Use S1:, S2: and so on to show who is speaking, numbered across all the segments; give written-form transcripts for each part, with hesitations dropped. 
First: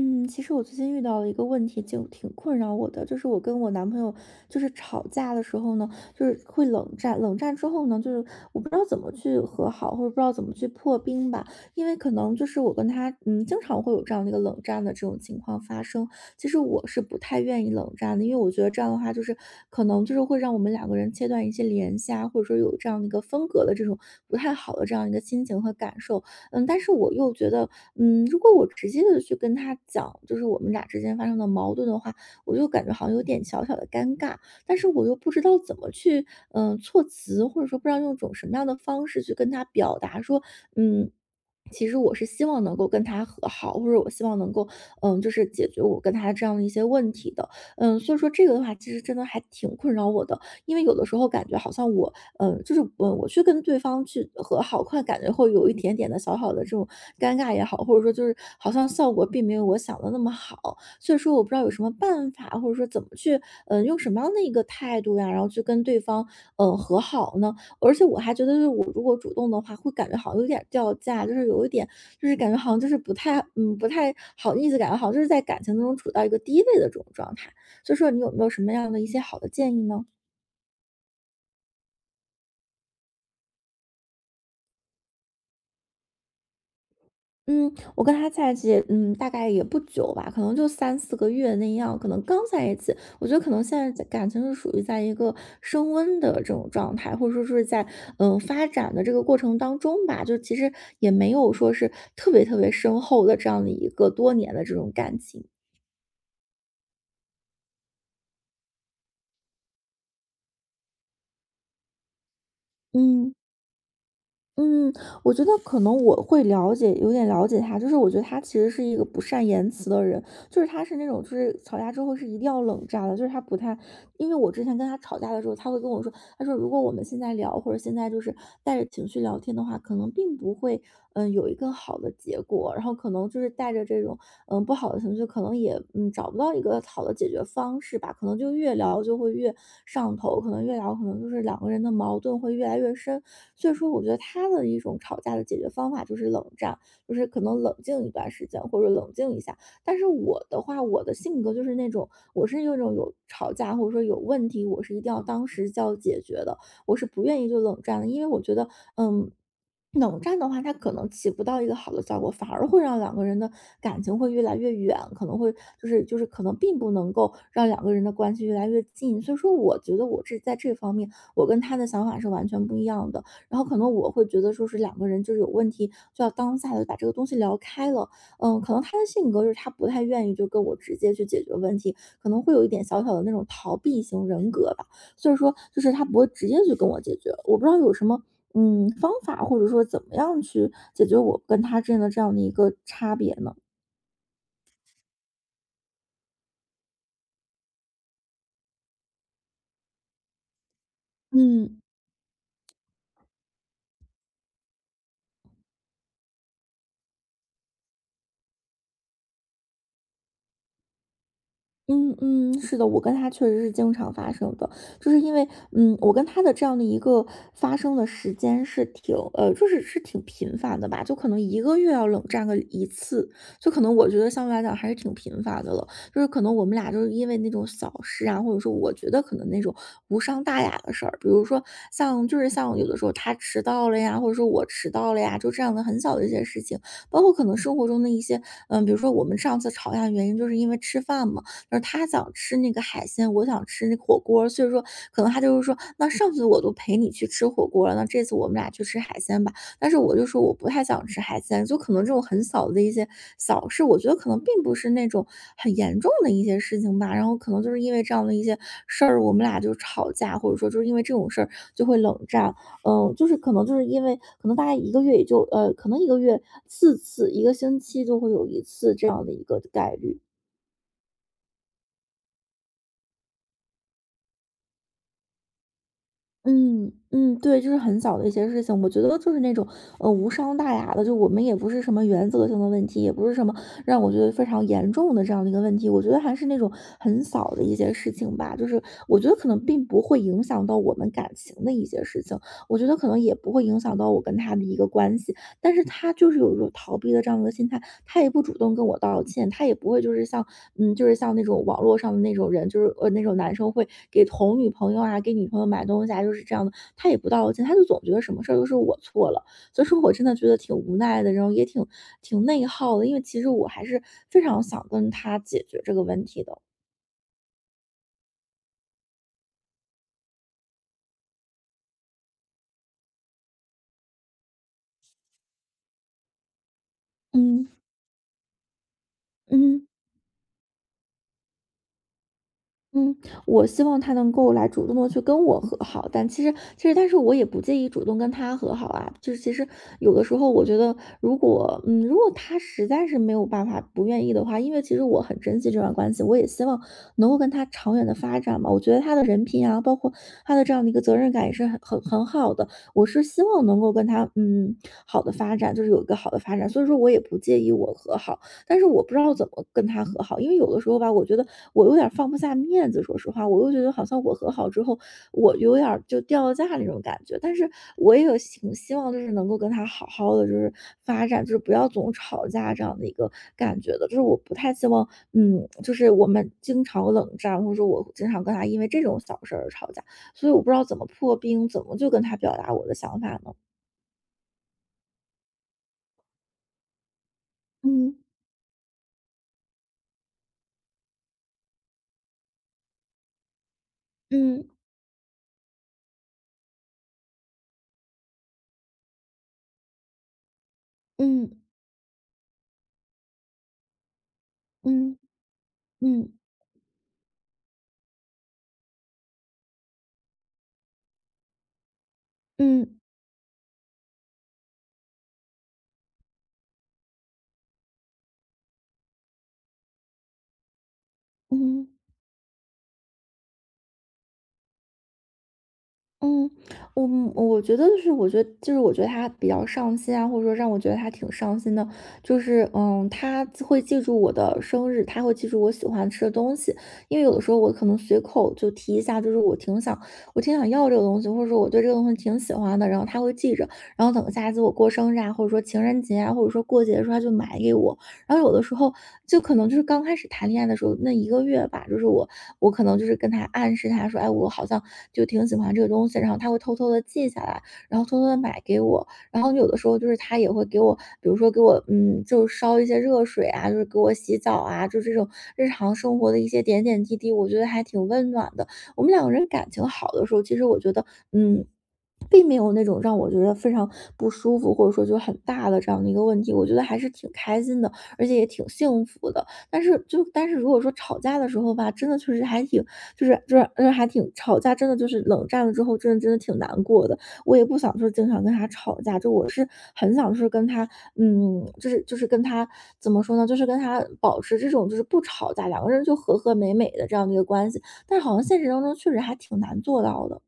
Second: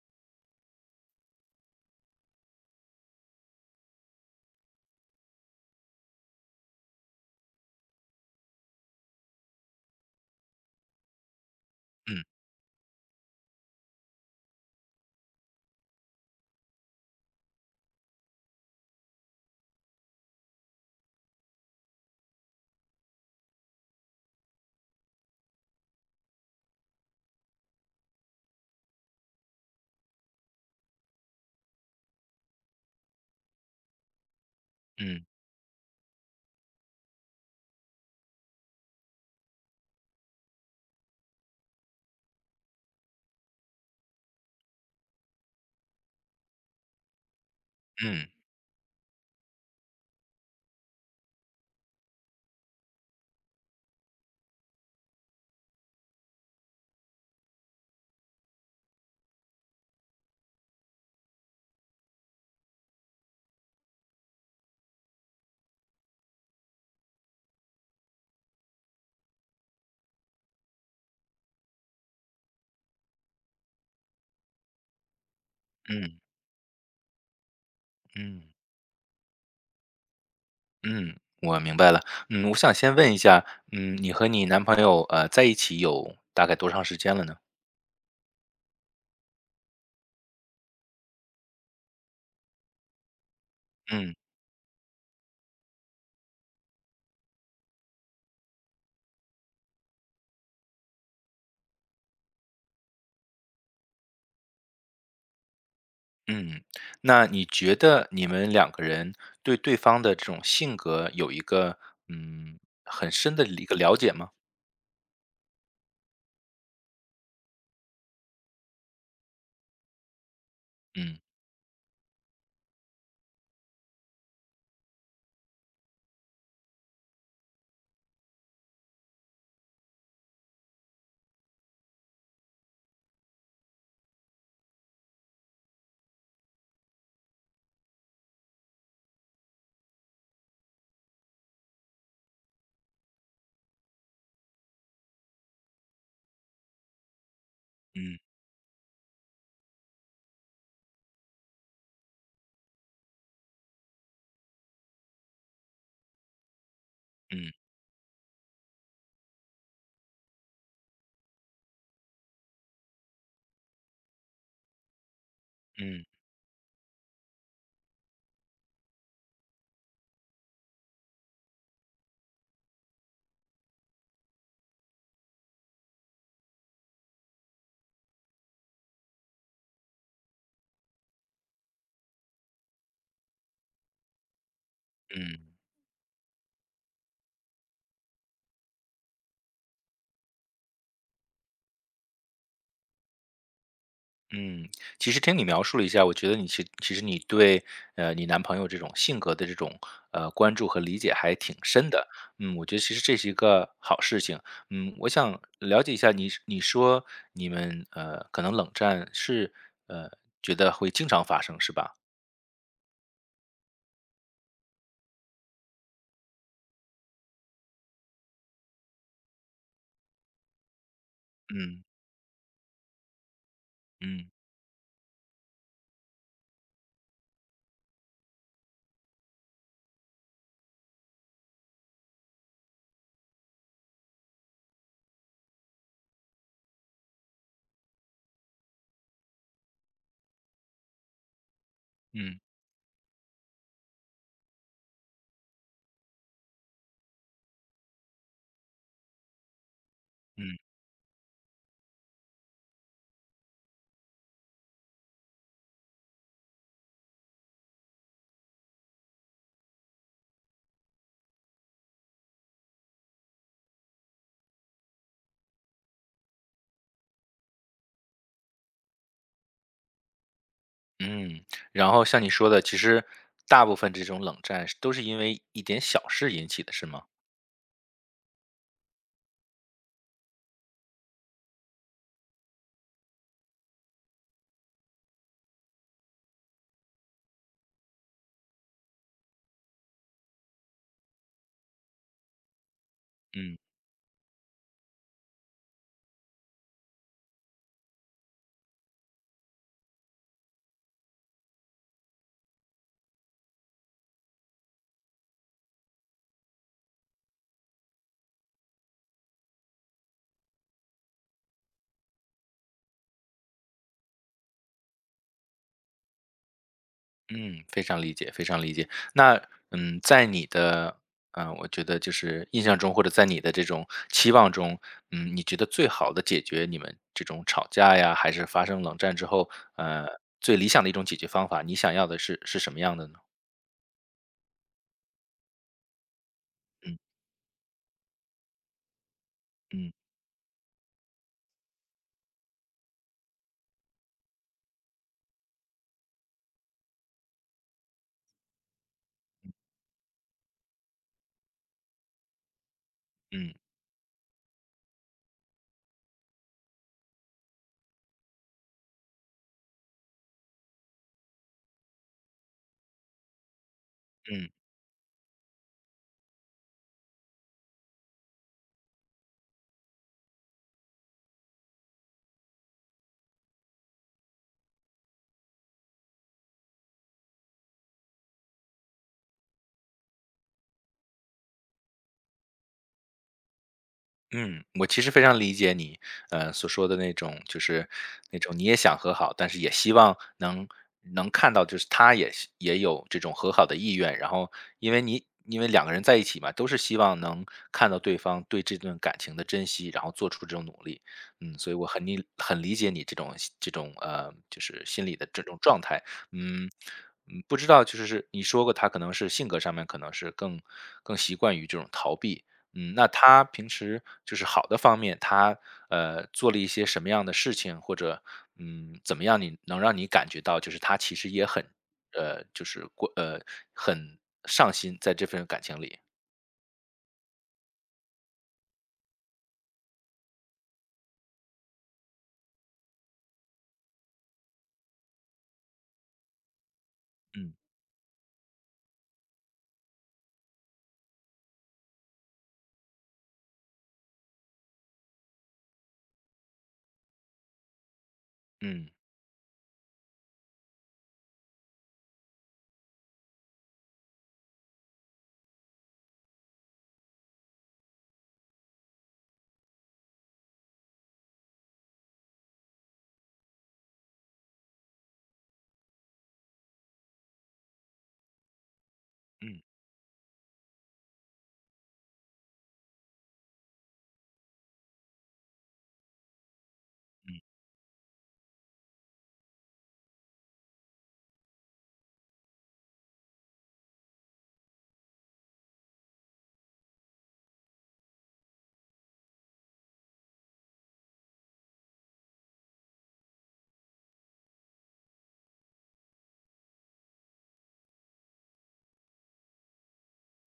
S1: 嗯，其实我最近遇到了一个问题，就挺困扰我的，就是我跟我男朋友就是吵架的时候呢，就是会冷战，冷战之后呢，就是我不知道怎么去和好，或者不知道怎么去破冰吧，因为可
S2: 嗯
S1: 能就是我跟他，经常会有这样的一个冷战的这种情况发生。其实我是不太愿意冷战的，因为我觉得这样的话，就是可能就是会让我们两个人切断一些联系啊，或者说有这样的一个分隔的这种不太好的这样一个心情和感受。但是我又觉得，如果我直接的去跟他讲，就是我们俩之间发生的矛盾的话，我就感觉好像有点小小的尴尬，但是我又
S2: 嗯
S1: 不知道怎么去，措辞，或者说不知道用种什么样的方式去跟他表达说，嗯。其实我是希望能够跟他和好，或者我希望能够，就是解决我跟他这样的一些问题的，所以
S2: 嗯
S1: 说这个的话，其实真的还挺困扰我的，因为有的时候感觉好像我,就是我去跟对方去和好，快感觉会有一点点的小小的这种尴尬也好，或者说就是好像效果并没有我想的那么好，所以说我不知道有什么办法，或者说怎么去，用什么样的一个态度呀，然后去跟对方，和好呢？而且我还觉得，就是我如果主动的话，会感觉好像有点掉价，就是有一点，就是感觉好像就是不太，不太好意思，感觉好像就是在感情当中处
S2: 嗯
S1: 到一个低位的这种状态。所以说，你有
S2: 嗯
S1: 没有什么样的一些好的建议呢？
S2: 嗯，我明白了。嗯，我想先问一下，嗯，你和你男朋友在一起有大概多长时间了呢？
S1: 嗯，我跟他在一起，大概也不久吧，可能就三四个月那样，可能刚在一起。我觉得可能现在在
S2: 嗯
S1: 感情是属于在一个升温的这种状态，或者说是在，发展的这个过程当中吧，就其实也没有说是特别特别深厚的这样的一个多年的这种感情。
S2: 嗯，那你觉得你们两个人对对方的这种性格有一个嗯很
S1: 嗯。
S2: 深的一个了解吗？
S1: 嗯，我觉得可能我会了解，有点了解他，就是我觉得他其实是一个不善言辞的人，就是他是那
S2: 嗯
S1: 种，就是吵架之后是一定要冷战的，就是他不太，因为我之前跟他吵架的时候，他会跟我说，他说如果我们现在聊，或者现在就是带着情绪聊天的话，可能并不会，有一个好的结果，然后可能就是带着这种，不好的情绪，可能也，找不到一个好的解决方式吧，可能就越聊就会越上头，可能越聊可能就是两个人的矛盾会越来越深，所以说我觉得他的一种吵架的解决方法就是冷战，就是可能冷静一
S2: 嗯
S1: 段时间或者冷静一下，但是我的话，我的性格就是那种，我是那种有吵架或者说有问题，我是一定要当时就要解决的，我是不愿意就
S2: 嗯
S1: 冷战的，因为我觉得，嗯，冷战的话，他可能起不到一个好的效果，反而会让两个人的感情会越来越远，可能会就是
S2: 嗯
S1: 就是可能并不能够让两个人的关系越来越近。所以说，我觉得我这在这方面，我跟他的想法是完全不一样的。然后可能我会觉得说是两个人就是有问题，就要当下的把这个东西聊开了。可能他的性格就是他不太愿意就跟我直接去解决问题，可能会有一点小小的那种逃避型人格吧。所以说
S2: 嗯。
S1: 就是他不会直接去跟我解决。我不知道有什么方法或者说怎么样去解决我跟他之间的这样的一个差别呢？
S2: 嗯，其实听你描述了一下，我觉得你其实你对，你男朋友这种性格的这种，关注和理解还挺
S1: 嗯。
S2: 深的。嗯，我觉得其实这是一个好事情。嗯，我想了解一下你说你们，可能冷战是，呃，觉得会经常发生是吧？
S1: 嗯，是的，我跟他确实是经常发生的，就是因为，我跟他的这样的一个发生的时间是挺，就是是挺频繁的吧，就可能一个
S2: 嗯
S1: 月要冷战个一次，就可能我觉得
S2: 嗯
S1: 相对来讲还是挺频繁的了，就是可能我们俩就是因为那种小事啊，或者说我觉得可能那种无伤大雅的事儿，比如说像就是像有的时候他迟到了呀，或者说我迟到了呀，就这样的很小的一些事情，包括可能生活中的一些，比如说我们上次吵架的原因就是因为吃饭嘛。就是他想
S2: 嗯
S1: 吃那个海鲜，我想吃那个火锅，所以说可能他就是说，那上次我都陪你去吃火锅了，那这次我们俩去吃海鲜吧。但是我就说我不
S2: 嗯
S1: 太想吃海鲜，就可能这种很小的一些小事，我觉得可能并不是那种很严重的一些事情吧。然后可能就是因为这样的一些事儿，我们俩就吵架，或者说就是因为这种事儿就会冷战。就是可能就是因为可能大家一个月也就可能一个月四次，一个星期就会有一次这样的一个概率。
S2: 嗯。然后像你说的，其实大部分这种冷战是都是因为一点小事引起的，是吗？
S1: 嗯，对，就是很小的一些事情，我觉得就是那种无伤大雅的，就我们也不是什么原则性的问题，也不是什么让我觉得非常严重的这样的一个问题，我觉得还是那种很小的一些事情吧，就是我觉得可能并不会影响到我们感情的一些事情，我觉得可能也不
S2: 嗯。
S1: 会影响到我跟他的一个关系，但是他就是有一种逃避的这样的心态，他也不主动跟我道歉，他也不会就是像，就是像那种网络上的那种人，就是那种男生会给哄女朋友啊，给女朋友买东西啊，就是这样的，他也不道歉，他就总觉得什么事儿都是我错了，所以说我真的觉得挺无奈的，然后也挺内耗的，因为其实我还是非常想跟他解决这个问题的，
S2: 嗯，非常理解，非常理解。那在你的我觉得就是印象中，或者在你的这种期望中，嗯，你觉得最好的解决你们这种
S1: 嗯
S2: 吵架呀，还是发生冷战之后，
S1: 嗯。
S2: 呃，最理想的一种解决方法，你想要的是是什么样的
S1: 嗯，
S2: 呢？
S1: 我希望他能够来主动的去跟我和好，但其实
S2: 嗯
S1: 但是我也不介意主动跟他和好啊。就是其实
S2: 嗯
S1: 有的时候我觉得，如果他实在是没有办法不愿意的话，因为其实我很珍惜这段关系，我也希望能够跟他长远的发展嘛。我觉得他的人品啊，包括他的这样的一个责任感也是很好的。我是希
S2: 嗯
S1: 望能够跟他好的发展，就是有一个好的发展，所以说我也不介意我和好。但是我不知道怎么跟他和好，因为有的时候吧，我觉得我有点儿放不下面子，说实话，我又觉得好像我
S2: 嗯。
S1: 和好之后，我有点儿就掉了价那种感觉。但是我也有挺希望，就是能够跟他好好的就是发展，就是不要总吵架这样的一个感觉的。就是我不太希望，就是我们经常冷战，或者说我经常跟他因为这种小事儿吵架，所以我不知道怎么破冰，怎么就跟他表达我的想法呢？
S2: 嗯，我其实非常理解你，所说的那种，就是
S1: 嗯
S2: 那种你也想和好，但是也希望能看到，就是他也希也有这种和好的意愿。然后，
S1: 嗯
S2: 因为你因为两个人在一起嘛，都是希望能看到对方对这段感情的珍惜，然后做出这种努力。
S1: 嗯
S2: 嗯，所以我很理解你这种，就是心理
S1: 嗯
S2: 的这种状态。
S1: 嗯
S2: 嗯。嗯，不知道，就是你说过他可能是性格上面可能是更习惯于这种逃避，嗯，
S1: 嗯
S2: 那他平时就是好的方面，他做了一些什么样的事情，或者怎么样你能让你感觉到，就是他其实也很
S1: 嗯嗯。
S2: 呃就是过呃很上心在这份感情里。
S1: 嗯，我我觉得他比较上心啊，或者说让我觉得他挺上心的，他会记住我的生日，他会记住我喜欢吃的东西，因为有的时
S2: 嗯
S1: 候我可能随口就提一下，就是我挺想，我挺想要这个东西，或者说我对这个东西挺喜欢的，然后他会记着，然后等下一次我过生日啊，或者说情人节啊，或者说过节的时候，他就买给我，然后有的时
S2: 嗯
S1: 候就可能就是刚开始谈恋爱的时候那一个月吧，就是我可能就是跟他暗示他说，哎，我好像就挺喜欢这个东西，然后他会偷偷的记下来，然后偷偷的买给我。然后有的时候就是他也会给我，比如说给我，就是烧一些热水啊，就是给我洗澡啊，就这种日常生活的一些点点滴滴，我觉得还挺温暖的。我们两个人
S2: 嗯。
S1: 感情好的时候，其实我觉得，嗯，并没有那种让我觉得非常不舒服，或者说就很大的这样的一个问题，我觉得还是挺开心的，而且也挺幸福的。但是如果说吵架的时候吧，真的确实还挺，还挺吵架，真的就是冷战了之后，真的真的挺难过的。我也不想说经常跟他吵架，就我是很想说跟他，就是跟他怎么说呢，就是跟他保持这种就是不吵架，两个人就和和美美的这样的一个关系。但是好像现实当中确实还挺难做到的。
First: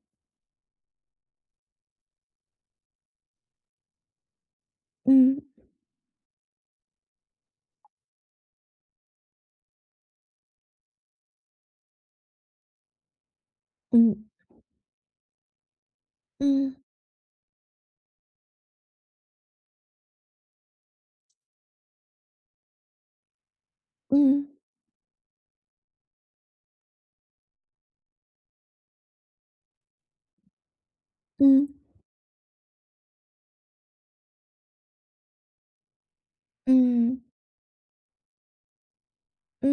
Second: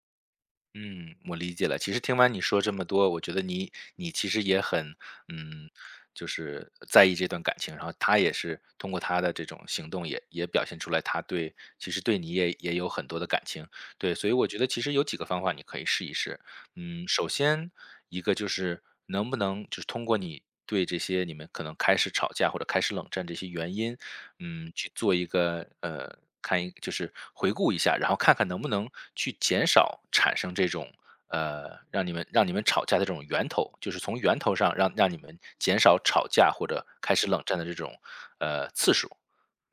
S2: 嗯，我理解了。其实听完你说这么多，我觉得你其实也很，
S1: 嗯
S2: 嗯，就是在意这段感情，然后他也是通过他的这种行动也表现出来，其实对你也有很多的感情，对，
S1: 嗯。
S2: 所以我觉得其实有几个方法你可以试一试。
S1: 嗯
S2: 嗯，首先一个就是能不能就是通过你对这些你们可能开始吵架或者开始冷战这些原因，
S1: 嗯
S2: 嗯，去做一个就是回顾一下，然后看看能不能去减少产生这种
S1: 嗯
S2: 让你们吵架的这种源头，就是从源头上让你们减少吵架或者开
S1: 嗯
S2: 始冷战的这种次数。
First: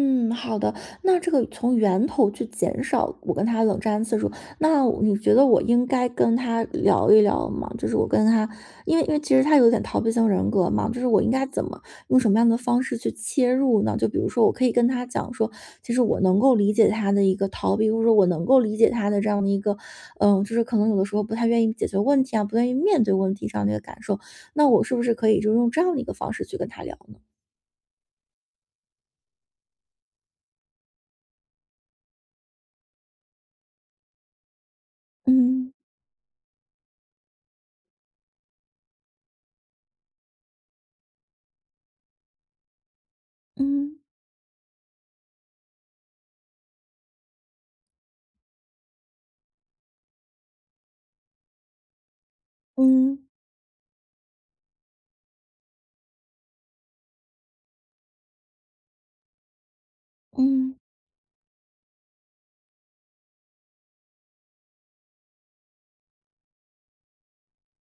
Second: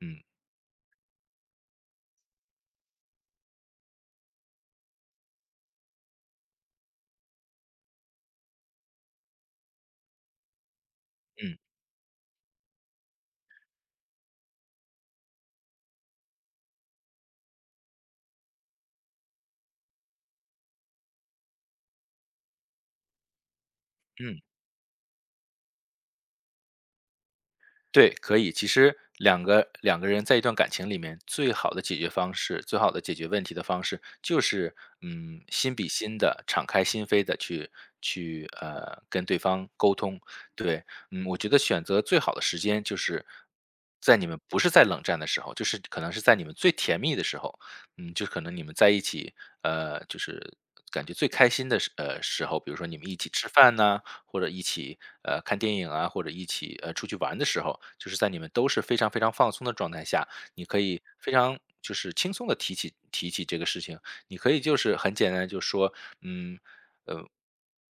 S2: 嗯
S1: 好的。那这个从源头去减少我跟他冷战次数，那你觉得我应该跟他聊一聊吗？就是我跟他，因为其实他有点逃避型人格嘛，就是我应该
S2: 嗯
S1: 怎么用什么样的方式去切入呢？就比如说，我可以跟他讲说，其实我能够理解他的一个逃避，或者说我能够理解他的这样的一个，就是可能有的时候不太愿意解决问题啊，不愿意面对问题这样的一个感受。
S2: 嗯。
S1: 那我是不是可以就用这样的一个方式去跟他聊？
S2: 对，可以。其实两个人在一段感情里面，最好的解决方式，最好的解决问题的方式，就是嗯，
S1: 嗯
S2: 心比心的，敞开心扉的去跟对方沟通。对，嗯，我觉得选择最好的时间就是
S1: 嗯
S2: 在你们不是在冷战的时候，就是可能是在你们最甜蜜的时候，嗯，就可能你们在一起，就是感觉最开心的时候，比如说你们一
S1: 嗯
S2: 起吃饭呐、或者一起看电影啊，或者一起出去玩的时候，就是在你们都是非常非常放松的状态下，你
S1: 嗯
S2: 可以非常就是轻松的提起这个事情，你可以就是很简单地就说，嗯，呃，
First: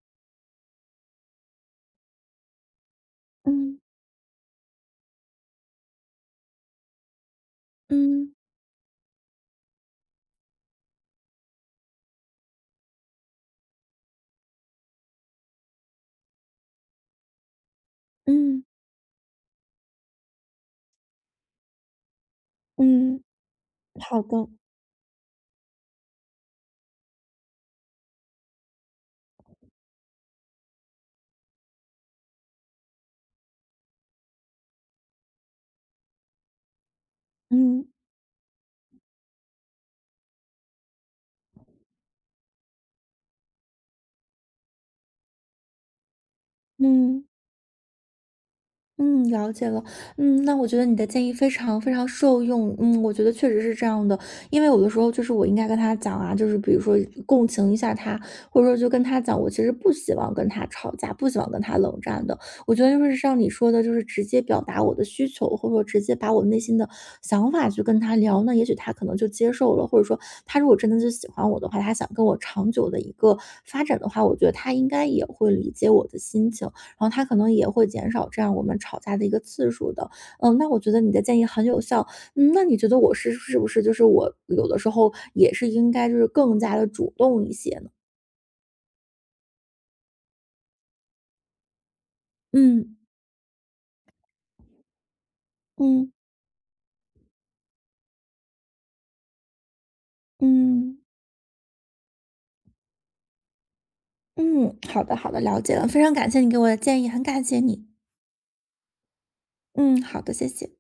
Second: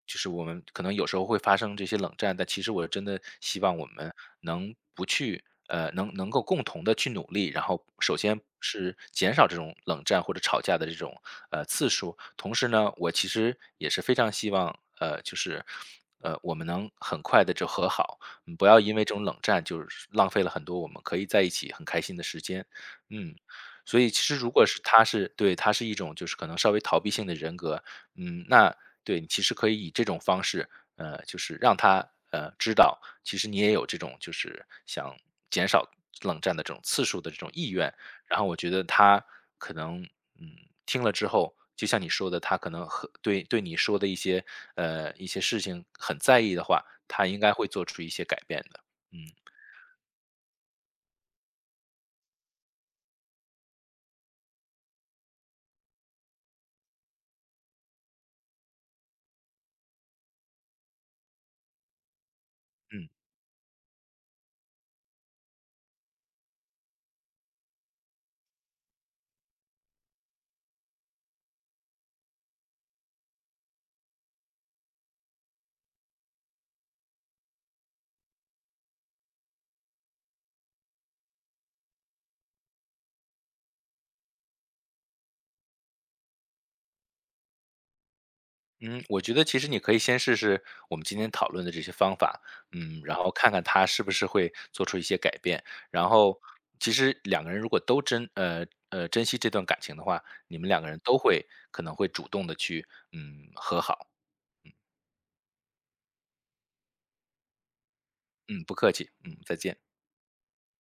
S2: 就是我们可能有时候会发生这些冷战，但其实我真的希望
S1: 嗯
S2: 我们能不去，能够共同的去努力，然后首
S1: 嗯
S2: 先是减少这种冷战或者吵架的这种次数，同时呢，我其实也是非常希望，就是。我们能很快的就和好，
S1: 嗯嗯，
S2: 不要因为这种冷战就是浪费了很多我们可以在一起很开心的时间，
S1: 嗯
S2: 嗯，所以
S1: 好
S2: 其实
S1: 的，
S2: 如果是他是对他是一种就是可能稍微逃避性的人格，嗯，那对，你其实可以以这种方式，就是让他知道，其实你也有这种就是想减少冷战的这种次数的这种意
S1: 嗯
S2: 愿。然后我觉得他可能嗯听了之后，就像你说的，他可能对你说的一些事情很在意的话，
S1: 嗯。
S2: 他应该会做出一些改变的。嗯
S1: 嗯，了解了。嗯，那我觉得你的建议非常非常受用。嗯，我觉得确实是这样的，因为有的时候就是我应该跟他讲啊，就是比如说共情一下他，或者说就跟他讲，我其实不希望跟他吵架，不希望跟他冷战的。我觉得就
S2: 嗯。
S1: 是像你说的，就是直接表达我的需求，或者说直接把我内心的想法去跟他聊，那也许他可能就接受了，或者说他如果真的就喜欢我的话，他想跟我长久的一个发展的话，我觉得他应该也会理解我的心情。然后他可能也会减少这样我们吵架的一个次数的。嗯，那我觉得你的建议很有效。嗯，那你觉得我是不是就是我有的时候也是应该就是更加的主动一些呢？
S2: 嗯，我觉得其实你可以先试试我们今天讨论的这些方法，
S1: 嗯。
S2: 嗯，然后看看他是不是会做出一些改变。然
S1: 嗯
S2: 后，其实两个人如果都珍惜这段感情的话，你们两个
S1: 嗯
S2: 人都会可能会主动的去和好。
S1: 嗯，好的好的，了解了，非常感谢你给我的建议，很感谢你。
S2: 嗯，不客气。嗯，再见。
S1: 嗯，好的，谢谢。